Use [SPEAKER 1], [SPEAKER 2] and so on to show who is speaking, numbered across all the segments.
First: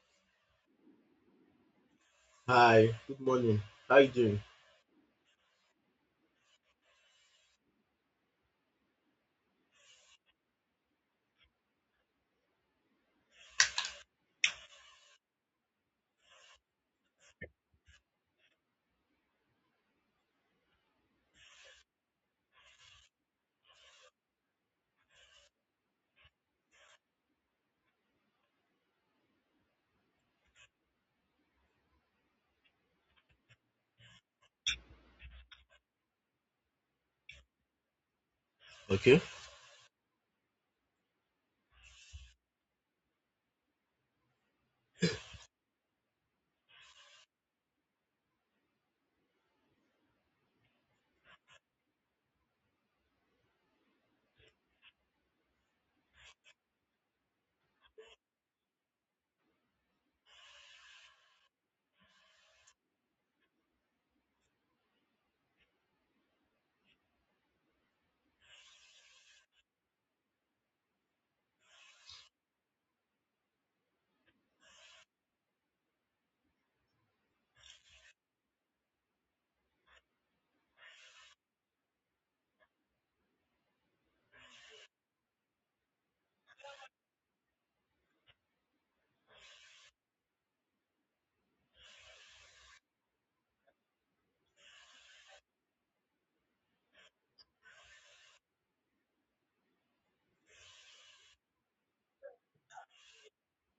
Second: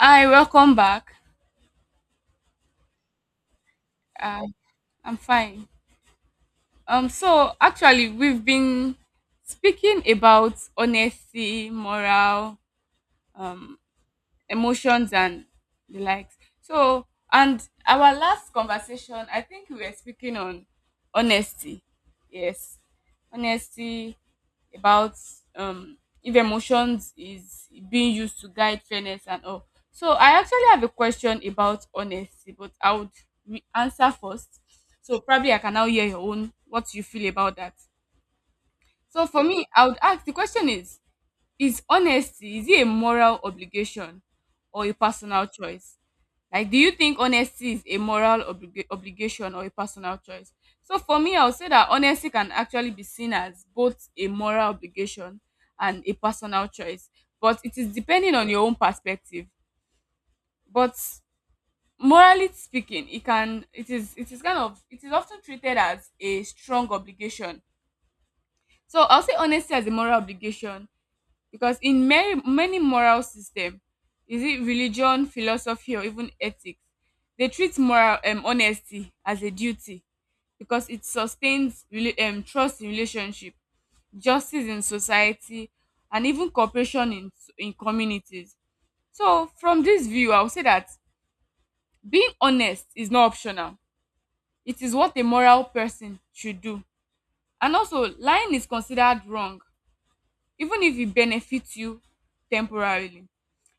[SPEAKER 1] Hi, welcome back.
[SPEAKER 2] Hi, good morning. How you doing?
[SPEAKER 1] Uh, I'm fine. So actually, we've been speaking about honesty, moral, um, emotions and the likes. So, and our last conversation, I think we were speaking on honesty. Yes, honesty about um if emotions is being used to guide fairness and all. So, I actually have a question about honesty, but I would answer first. So, probably I can now hear your own what you feel about that.
[SPEAKER 2] Okay.
[SPEAKER 1] So, for me, I would ask the question is honesty is it a moral obligation or a personal choice? Like, do you think honesty is a moral obligation or a personal choice? So for me, I would say that honesty can actually be seen as both a moral obligation and a personal choice, but it is depending on your own perspective. But morally speaking, it can it is kind of it is often treated as a strong obligation. So I'll say honesty as a moral obligation because in many moral system is it religion philosophy or even ethics they treat moral honesty as a duty because it sustains trust in relationship justice in society and even cooperation in communities. So from this view I would say that being honest is not optional. It is what a moral person should do, and also lying is considered wrong even if it benefits you temporarily.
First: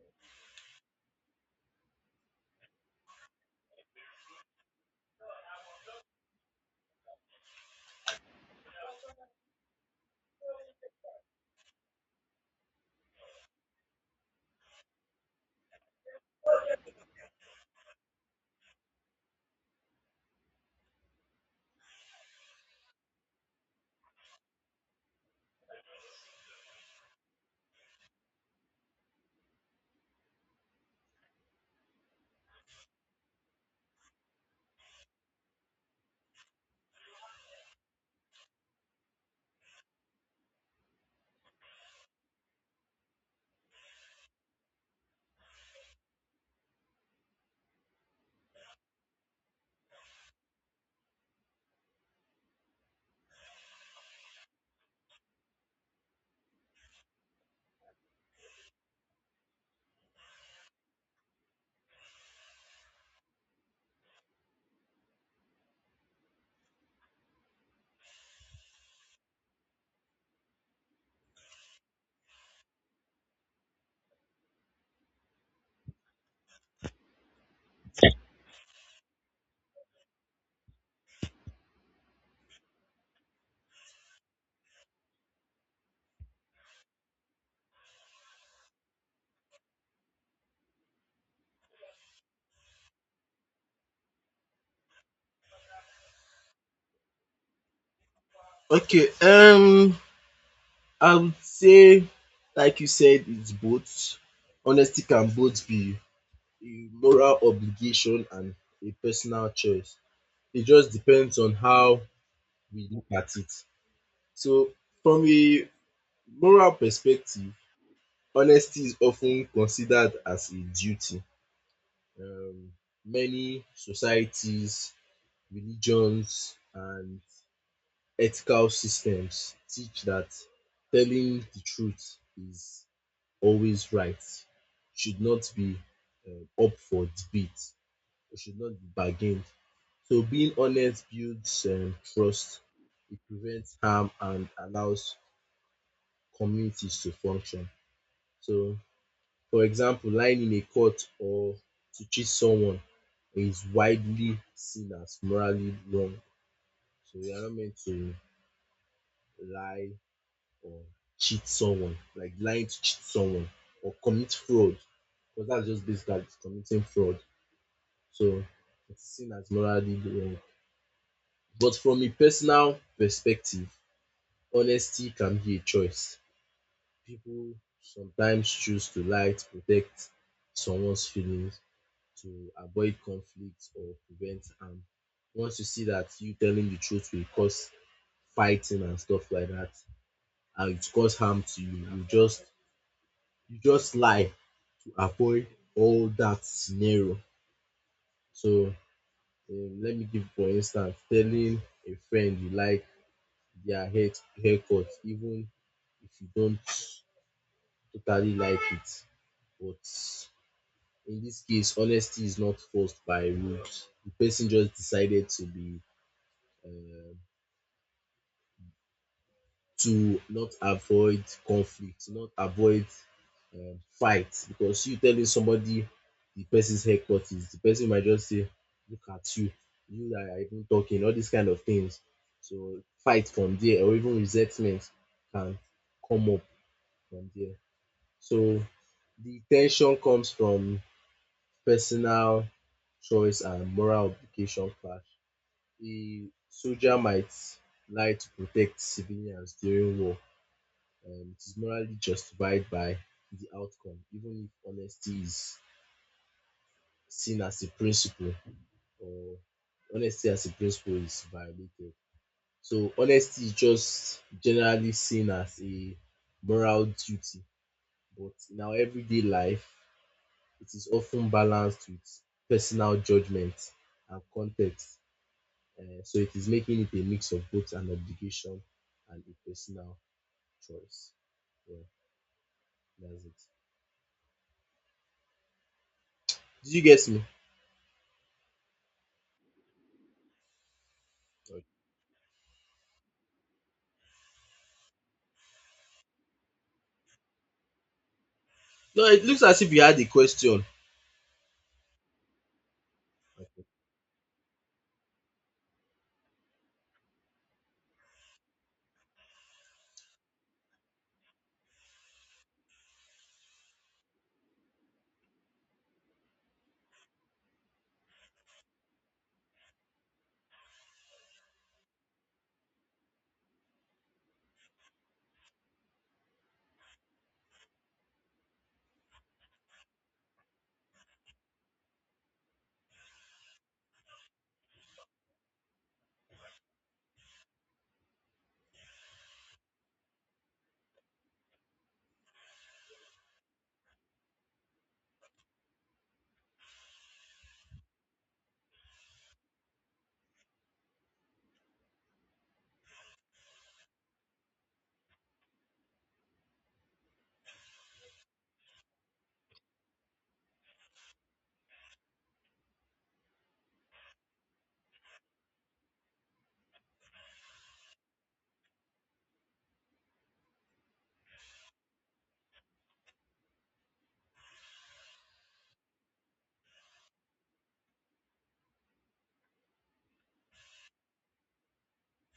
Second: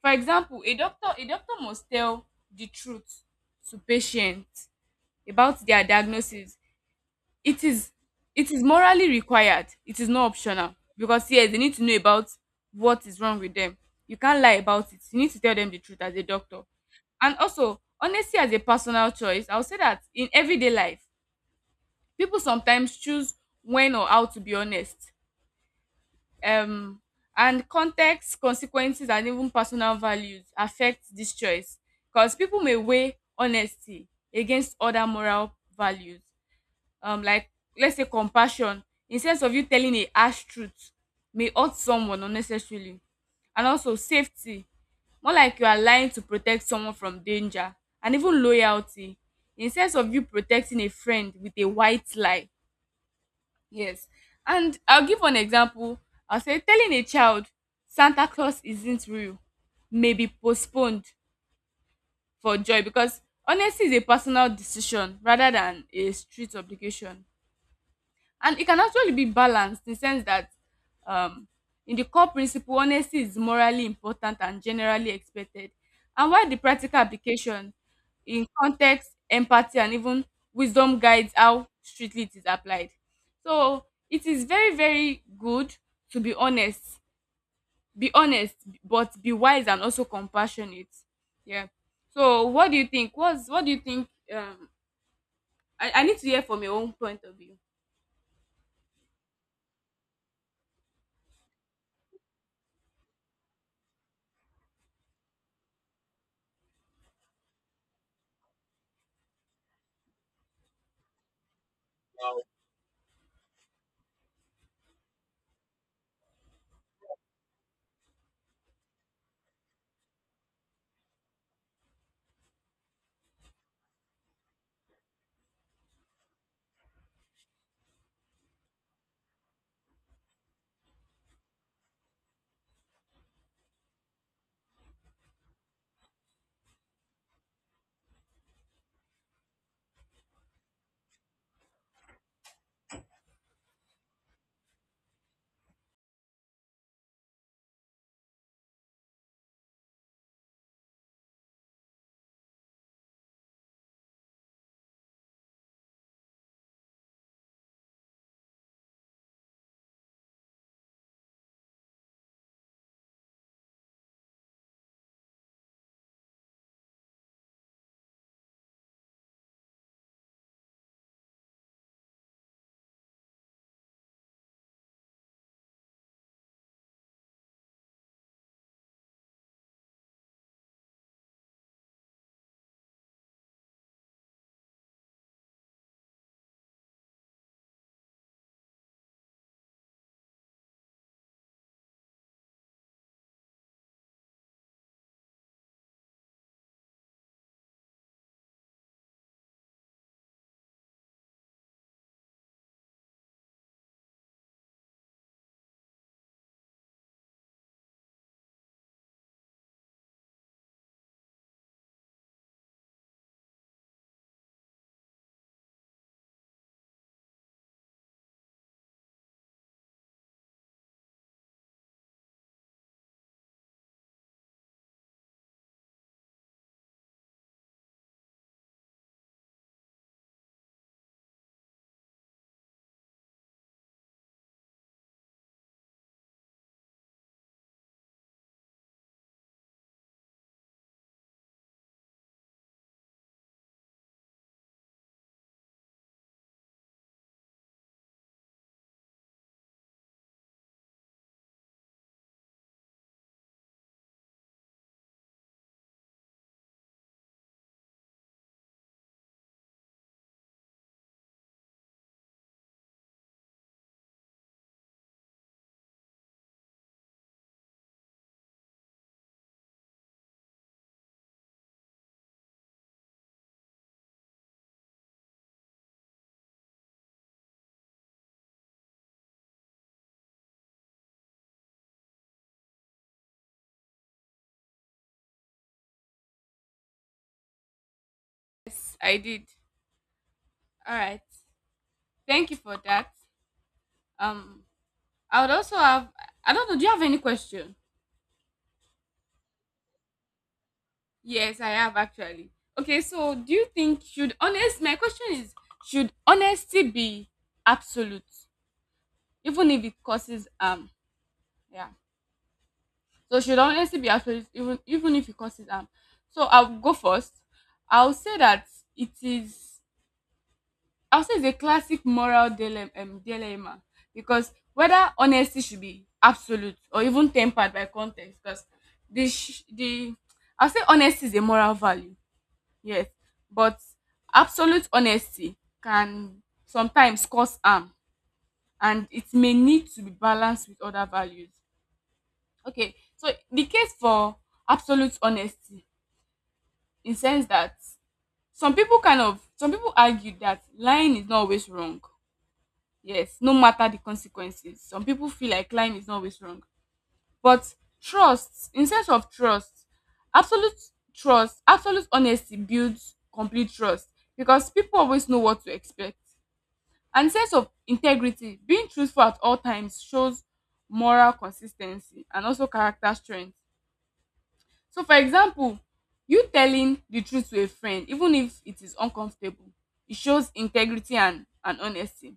[SPEAKER 1] For example, a doctor must tell the truth to patient about their diagnosis. It is it is morally required. It is not optional because yes, they need to know about what is wrong with them. You can't lie about it. You need to tell them the truth as a doctor. And also, honesty as a personal choice, I'll say that in everyday life, people sometimes choose when or how to be honest, um and context consequences and even personal values affect this choice because people may weigh honesty against other moral values, um, like let's say compassion, in sense of you telling a harsh truth may hurt someone unnecessarily, and also safety, more like you are lying to protect someone from danger, and even loyalty, in sense of you protecting a friend with a white lie. Yes, and I'll give an example. I'll say telling a child Santa Claus isn't real may be postponed for joy because honesty is a personal decision rather than a strict obligation. And it can actually be balanced in the sense that, um, in the core principle honesty is morally important and generally expected, and while the practical application in context empathy and even wisdom guides how strictly it is applied. So it is very, very good to be honest but be wise and also compassionate. Yeah, so what do you think what's what do you think, um, I need to hear from your own point of view.
[SPEAKER 2] Okay, I would say, like you said, it's both. Honesty can both be a moral obligation and a personal choice. It just depends on how we look at it. So, from a moral perspective, honesty is often considered as a duty. Um, many societies, religions, and ethical systems teach that telling the truth is always right, should not be up for debate, it should not be bargained. So being honest builds trust, it prevents harm and allows communities to function. So, for example, lying in a court or to cheat someone is widely seen as morally wrong. So we are not meant to lie or cheat someone, like lying to cheat someone or commit fraud, because that's just basically committing fraud. So it's seen as morally wrong. But from a personal perspective, honesty can be a choice. People sometimes choose to lie to protect someone's feelings, to avoid conflict or prevent harm. Once you see that you telling the truth will cause fighting and stuff like that, and it cause harm to you, you just lie avoid all that scenario. So let me give for instance telling a friend you like their haircut even if you don't totally like it. But in this case honesty is not forced by rules. The person just decided to be um to not avoid conflict, not avoid fight. Because you telling somebody the person's haircut is, the person might just say, look at you, you that are even talking, all these kind of things. So fight from there or even resentment can come up from there. So the tension comes from personal choice and moral obligation clash. A soldier might lie to protect civilians during war, it is morally justified by the outcome, even if honesty is seen as a principle or honesty as a principle is violated. So honesty is just generally seen as a moral duty, but in our everyday life, it is often balanced with personal judgment and context. So it is making it a mix of both an obligation and a personal choice. Yeah, that's it. Did you get me?
[SPEAKER 1] Yes I did, all right.
[SPEAKER 2] Or
[SPEAKER 1] Thank you for that. Um, I would also have. I don't know. Do you have any question?
[SPEAKER 2] no, it looks as if you had a question.
[SPEAKER 1] Yes, I have actually. Okay, so do
[SPEAKER 2] Okay.
[SPEAKER 1] you think should honest? My question is: should honesty be absolute, even if it causes um? Yeah. So should honesty be absolute, even if it causes um? So I'll go first. I'll say that it is. I'll say it's a classic moral dilemma, because whether honesty should be absolute or even tempered by context, because the I'll say honesty is a moral value, yes, but absolute honesty can sometimes cause harm, and it may need to be balanced with other values. Okay, so the case for absolute honesty, in sense that some people argue that lying is not always wrong. Yes, no matter the consequences. Some people feel like lying is not always wrong. But trust, in sense of absolute trust, absolute honesty builds complete trust because people always know what to expect. And sense of integrity, being truthful at all times shows moral consistency and also character strength. So for example, you telling the truth to a friend, even if it is uncomfortable, it shows integrity and honesty.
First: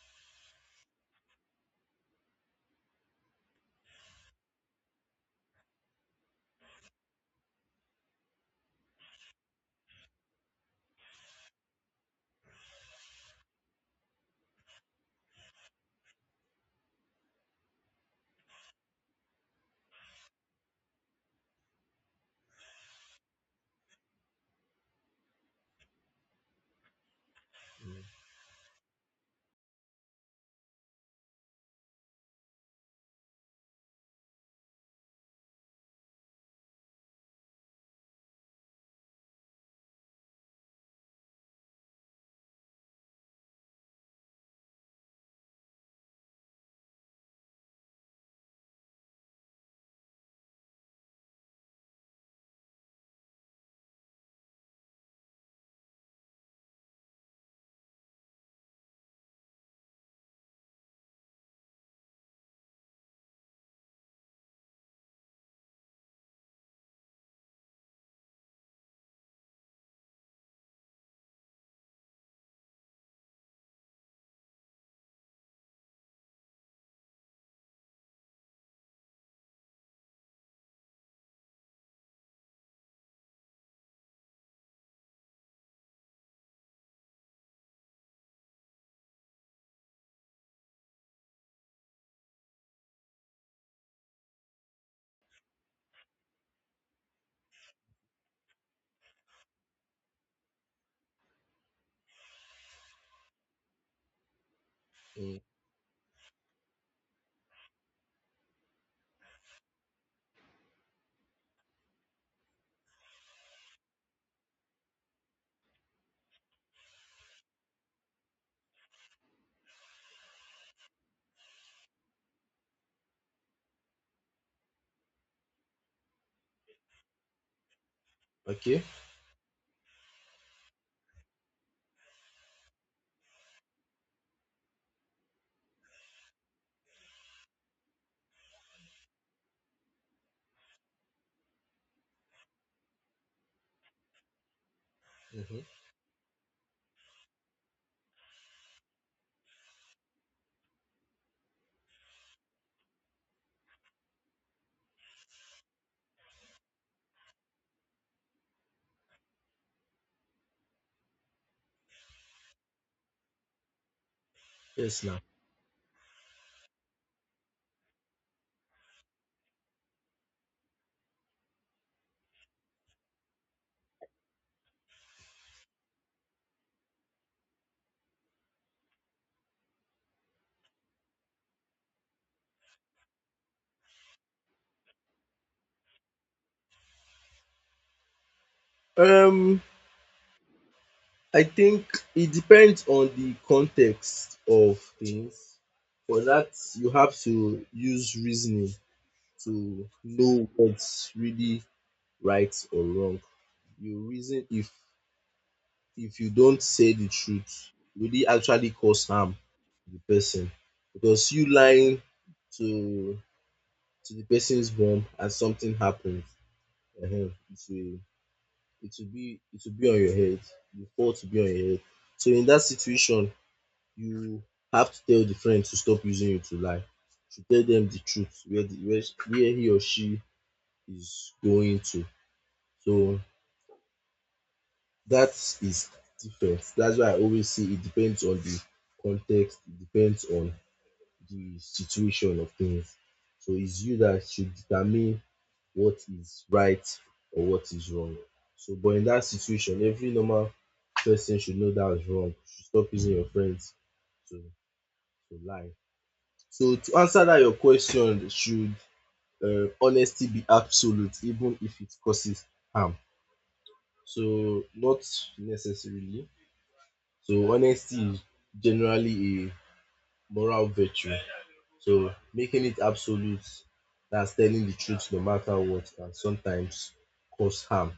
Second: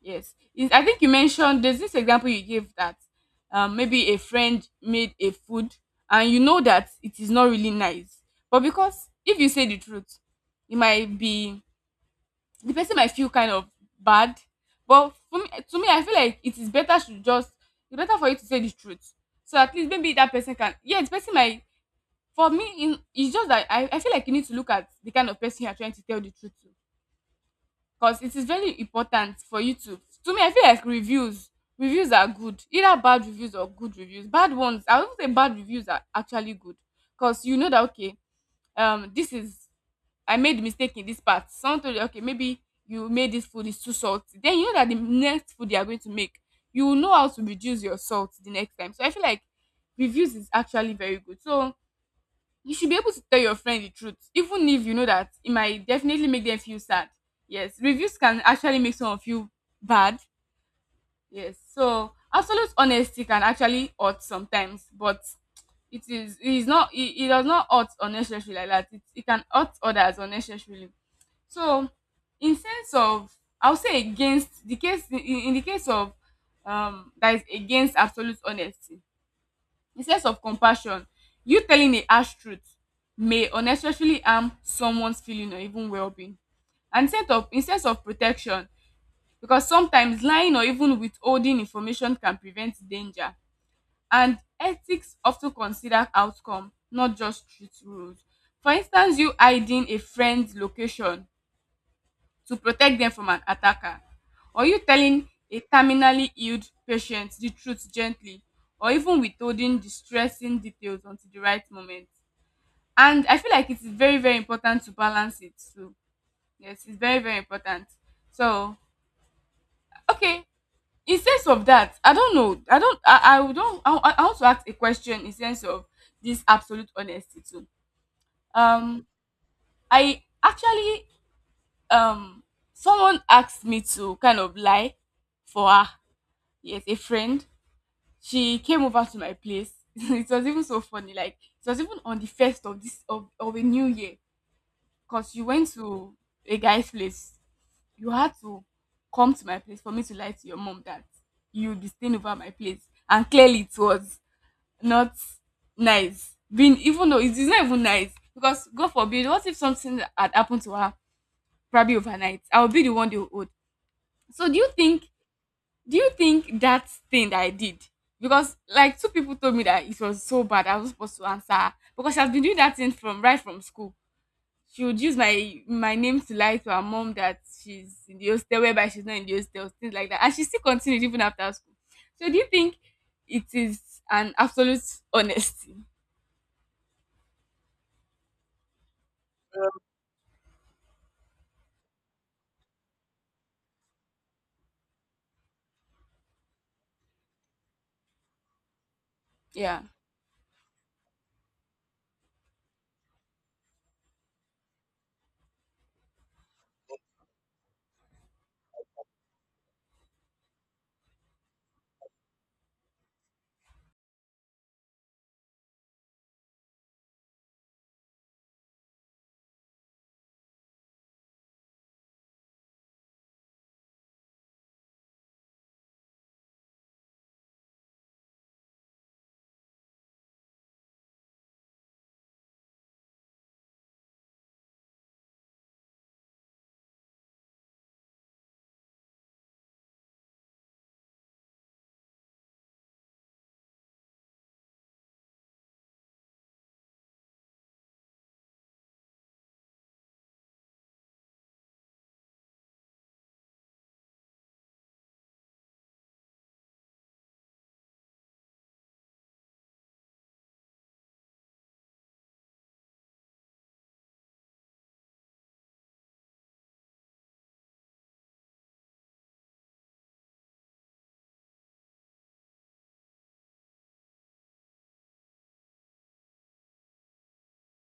[SPEAKER 1] Yes. Is I think you mentioned there's this example you gave that, maybe a friend made a food and you know that it is not really nice. But because if you say the truth, it might be the person might feel kind of bad. But for me, to me, I feel like it is better to just it's better for you to say the truth. So at least maybe that person can yeah, the person might for me in it's just that I feel like you need to look at the kind of person you are trying to tell the truth to,
[SPEAKER 2] Mm,
[SPEAKER 1] because it is very important for you to me I feel like reviews are good. Either bad reviews or good reviews. Bad ones, I won't say bad reviews are actually good, because you know that okay, um, this is I made mistake in this part. Someone told you okay maybe you made this food is too salty, then you know that the next food they are going to make you will know how to reduce your salt the next time. So I feel like reviews is actually very good. So you should be able to tell your friend the truth, even if you know that it might definitely make them feel sad. Yes, reviews can actually make someone feel bad. Yes, so absolute honesty can actually hurt sometimes, but it does not hurt unnecessarily like that. It can hurt others unnecessarily. So, in sense of I would say against the case in the case of, um, that is against absolute honesty, instead of compassion, you telling a harsh truth may unnecessarily harm someone's feeling or even wellbeing, and instead of protection, because sometimes lying or even withholding information can prevent danger, and ethics of ten consider outcome not just strict rules, for instance you hiding a friend's location to protect them from an attacker? Or you telling
[SPEAKER 2] mm,
[SPEAKER 1] a terminally ill patient the truth gently, or even withholding distressing details until the right moment? And I feel like it is very, very important to balance it too. Yes, it's very, very important. So, okay, in sense of that, I don't know. I don't, I don't, I want to ask a question in sense of this absolute honesty too.
[SPEAKER 2] okay.
[SPEAKER 1] Um, I actually, um, someone asked me to kind of lie for her, yes, a friend. She came over to my place. It was even so funny. Like it was even on the first of of a new year. Cause she
[SPEAKER 2] Mhm.
[SPEAKER 1] went to a guy's place. You had to come to my place for me to lie to your mom that you'd be staying over at my place. And clearly it was not nice. Being even though it's not even nice. Because God forbid, what if something had happened to her probably overnight? I would be the one they would. So
[SPEAKER 2] Yes, now.
[SPEAKER 1] do you think that thing that I did? Because like two people told me that it was so bad, I was supposed to answer her, because she has been doing that thing from right from school. She would use my name to lie to her mom that she's in the hostel, whereby she's not in the hostel, things like that. And she still continued even after school. So do you think it is an absolute honesty?
[SPEAKER 2] Um, I think it depends on the context of things. For that, you have to use reasoning
[SPEAKER 1] Yeah.
[SPEAKER 2] to know what's really right or wrong. You reason if you don't say the truth, will it actually cause harm to the person? Because you lying to to the person's mom and something happens, uh it's a it will be on your head. You fault to be on your head. So in that situation you have to tell the friend to stop using you to lie, to tell them the truth where where he or she is going to. So that is different. That's why I always say it depends on the context, it depends on the situation of things. So it's you that should determine what is right or what is wrong. So but in that situation, every normal person should know that's wrong. You should stop using your friends to to lie. So to answer that your question, should honesty be absolute even if it causes harm? So not necessarily. So honesty is generally a moral virtue. So making it absolute, that's telling the truth no matter what, can sometimes cause harm,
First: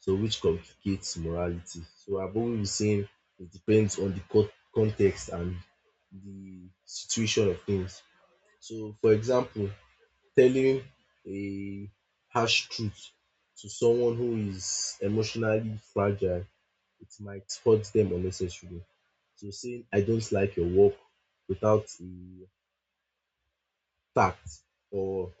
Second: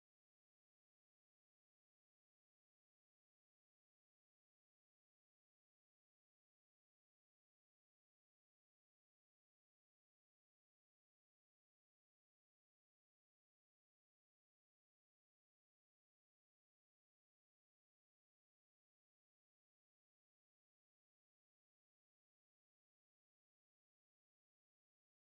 [SPEAKER 2] so which complicates morality. So I've always been saying it depends on the context and the situation of things. So for example, telling a harsh truth to someone who is emotionally fragile, it might hurt them unnecessarily. So saying I don't like your work without a fact or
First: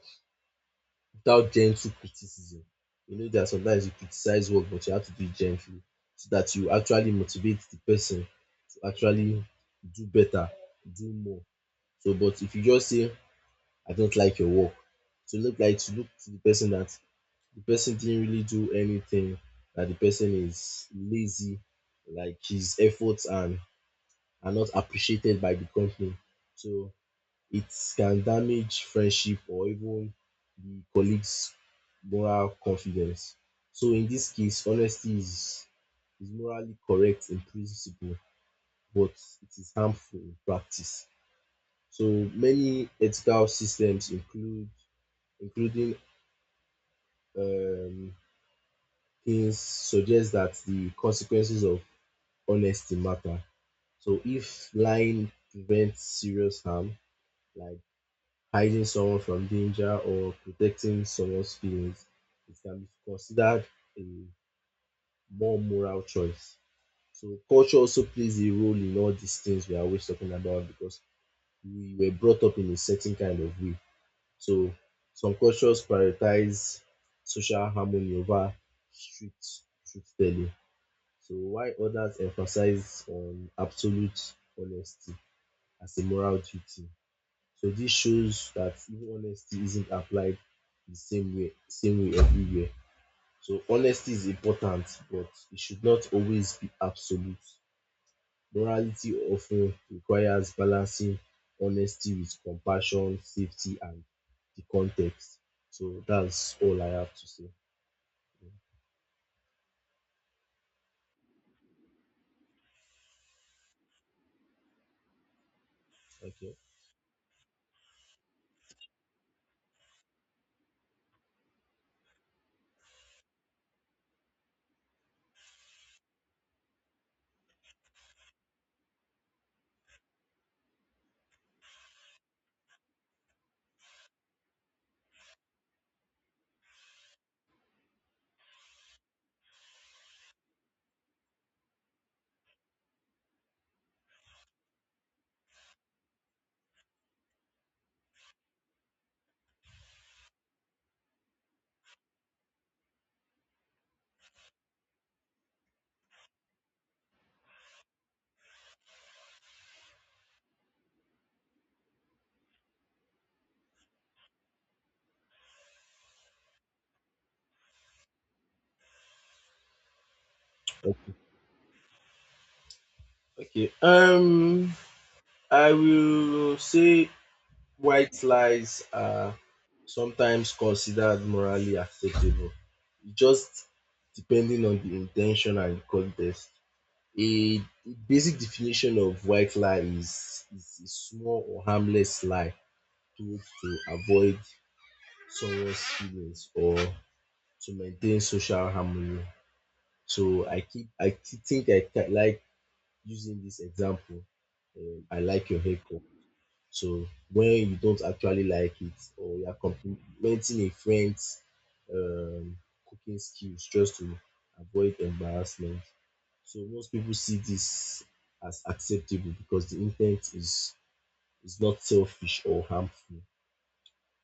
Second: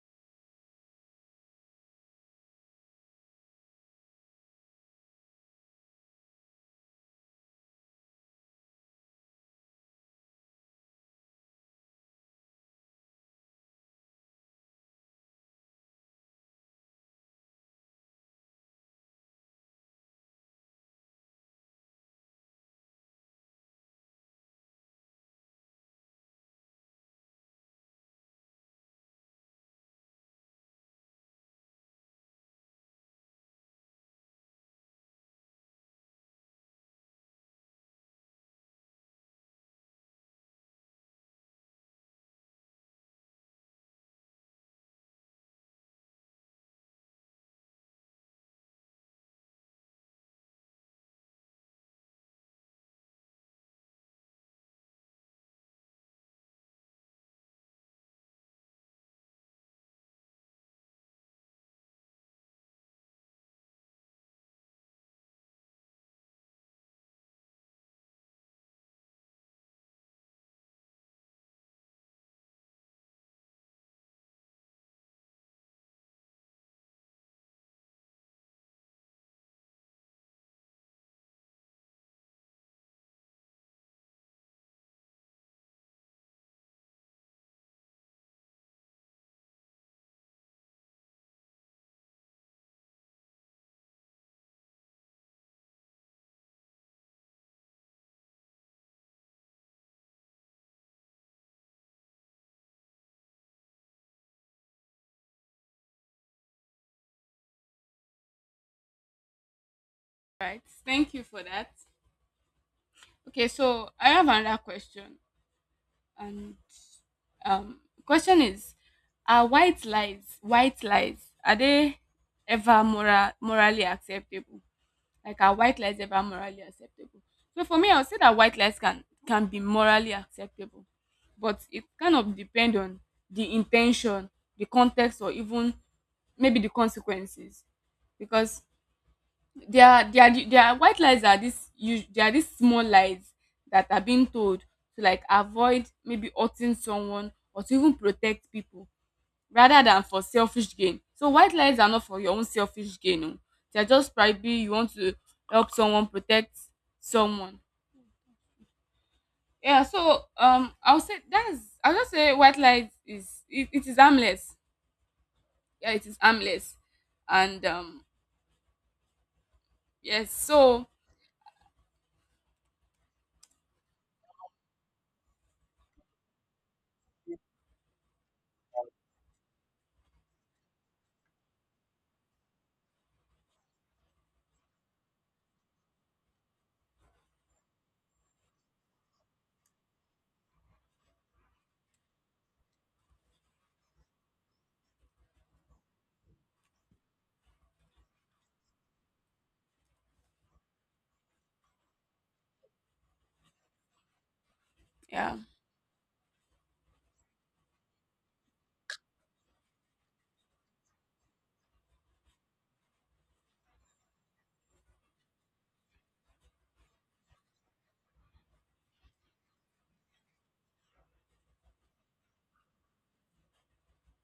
[SPEAKER 2] without gentle criticism. You know that sometimes you criticize work, but you have to do it gently so that you actually motivate the person to actually do better, do more. So, but if you just say, I don't like your work, to look like to look to the person that the person didn't really do anything, that the person is lazy, like his efforts and are not appreciated by the company. So it can damage friendship or even the colleague's moral confidence. So in this case, honesty is morally correct in principle, but it is harmful in practice. So many ethical systems include including um things suggest that the consequences of honesty matter. So if lying prevents serious harm, like hiding someone from danger or protecting someone's feelings, it can be considered a more moral choice. So culture also plays a role in all these things we are always talking about because we were brought up in a certain kind of way. So some cultures prioritize social harmony over strict truth telling. So while others emphasize on absolute honesty as a moral duty. So this shows that even honesty isn't applied the same way same way everywhere. So honesty is important, but it should not always be absolute. Morality often requires balancing honesty with compassion, safety, and the context. So that's all I have to say.
[SPEAKER 1] Right. Thank you for that. Okay, so I have another question.
[SPEAKER 2] Okay.
[SPEAKER 1] And, um, question is, are white lies are they ever morally acceptable? Like are white lies ever morally acceptable? So for me, I would say that white lies can be morally acceptable, but it kind of depend on the intention, the context, or even maybe the consequences, because there are the there are white lies are these us there are these small lies that are being told to like avoid maybe hurting someone or to even protect people rather than for selfish gain. So white lies are not for your own selfish gain oh. They are just probably you want to help someone, protect someone. Yeah, so, um, I would say that's I'll just say white lies it is harmless. Yeah, it is harmless. And yes, so
[SPEAKER 2] Okay. I will say white lies are sometimes considered morally acceptable, just depending on the intention and context. A basic definition of white lie is a small or harmless lie told to avoid someone's feelings or to maintain social harmony. So I keep I thi- think like using this example. I
[SPEAKER 1] yeah.
[SPEAKER 2] like your haircut. So when you don't actually like it or you are complimenting a friend's um, cooking skills just to avoid embarrassment. So most people see this as acceptable because the intent is not selfish or harmful.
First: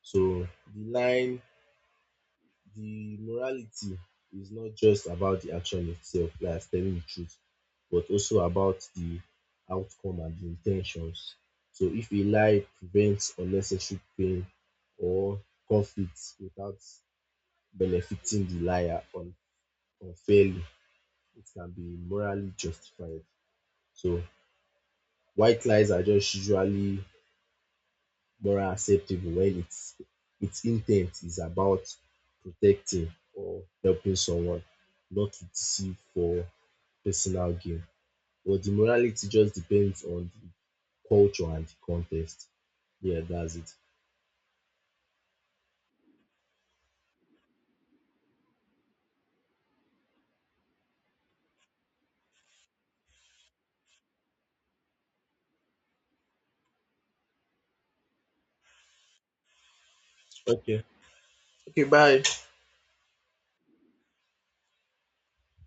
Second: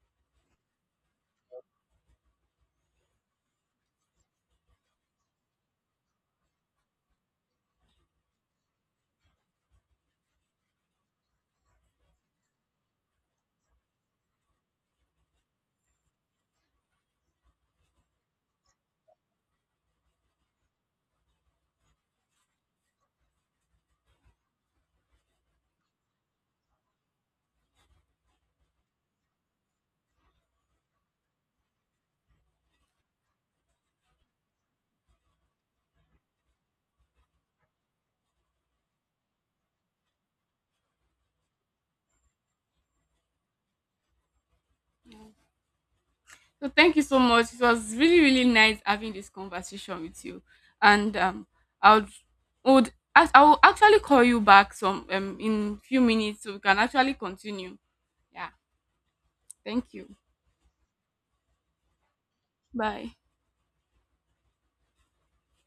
[SPEAKER 2] So the line the morality is not just about the action itself, like telling the truth, but also about the outcome and the intentions. So if a lie prevents unnecessary pain or conflict without benefiting the liar unfairly, it can be morally justified. So white lies are just usually moral acceptable when it's its intent is about protecting or helping someone, not to deceive for personal gain. But the morality just depends on the culture and the context. Yeah, that's it.
[SPEAKER 1] So thank you so much. It was really, really nice having this conversation with you. And, I would, I will actually call you back some in few minutes so we can actually continue. Yeah. Thank you.
[SPEAKER 2] Okay.
[SPEAKER 1] Bye.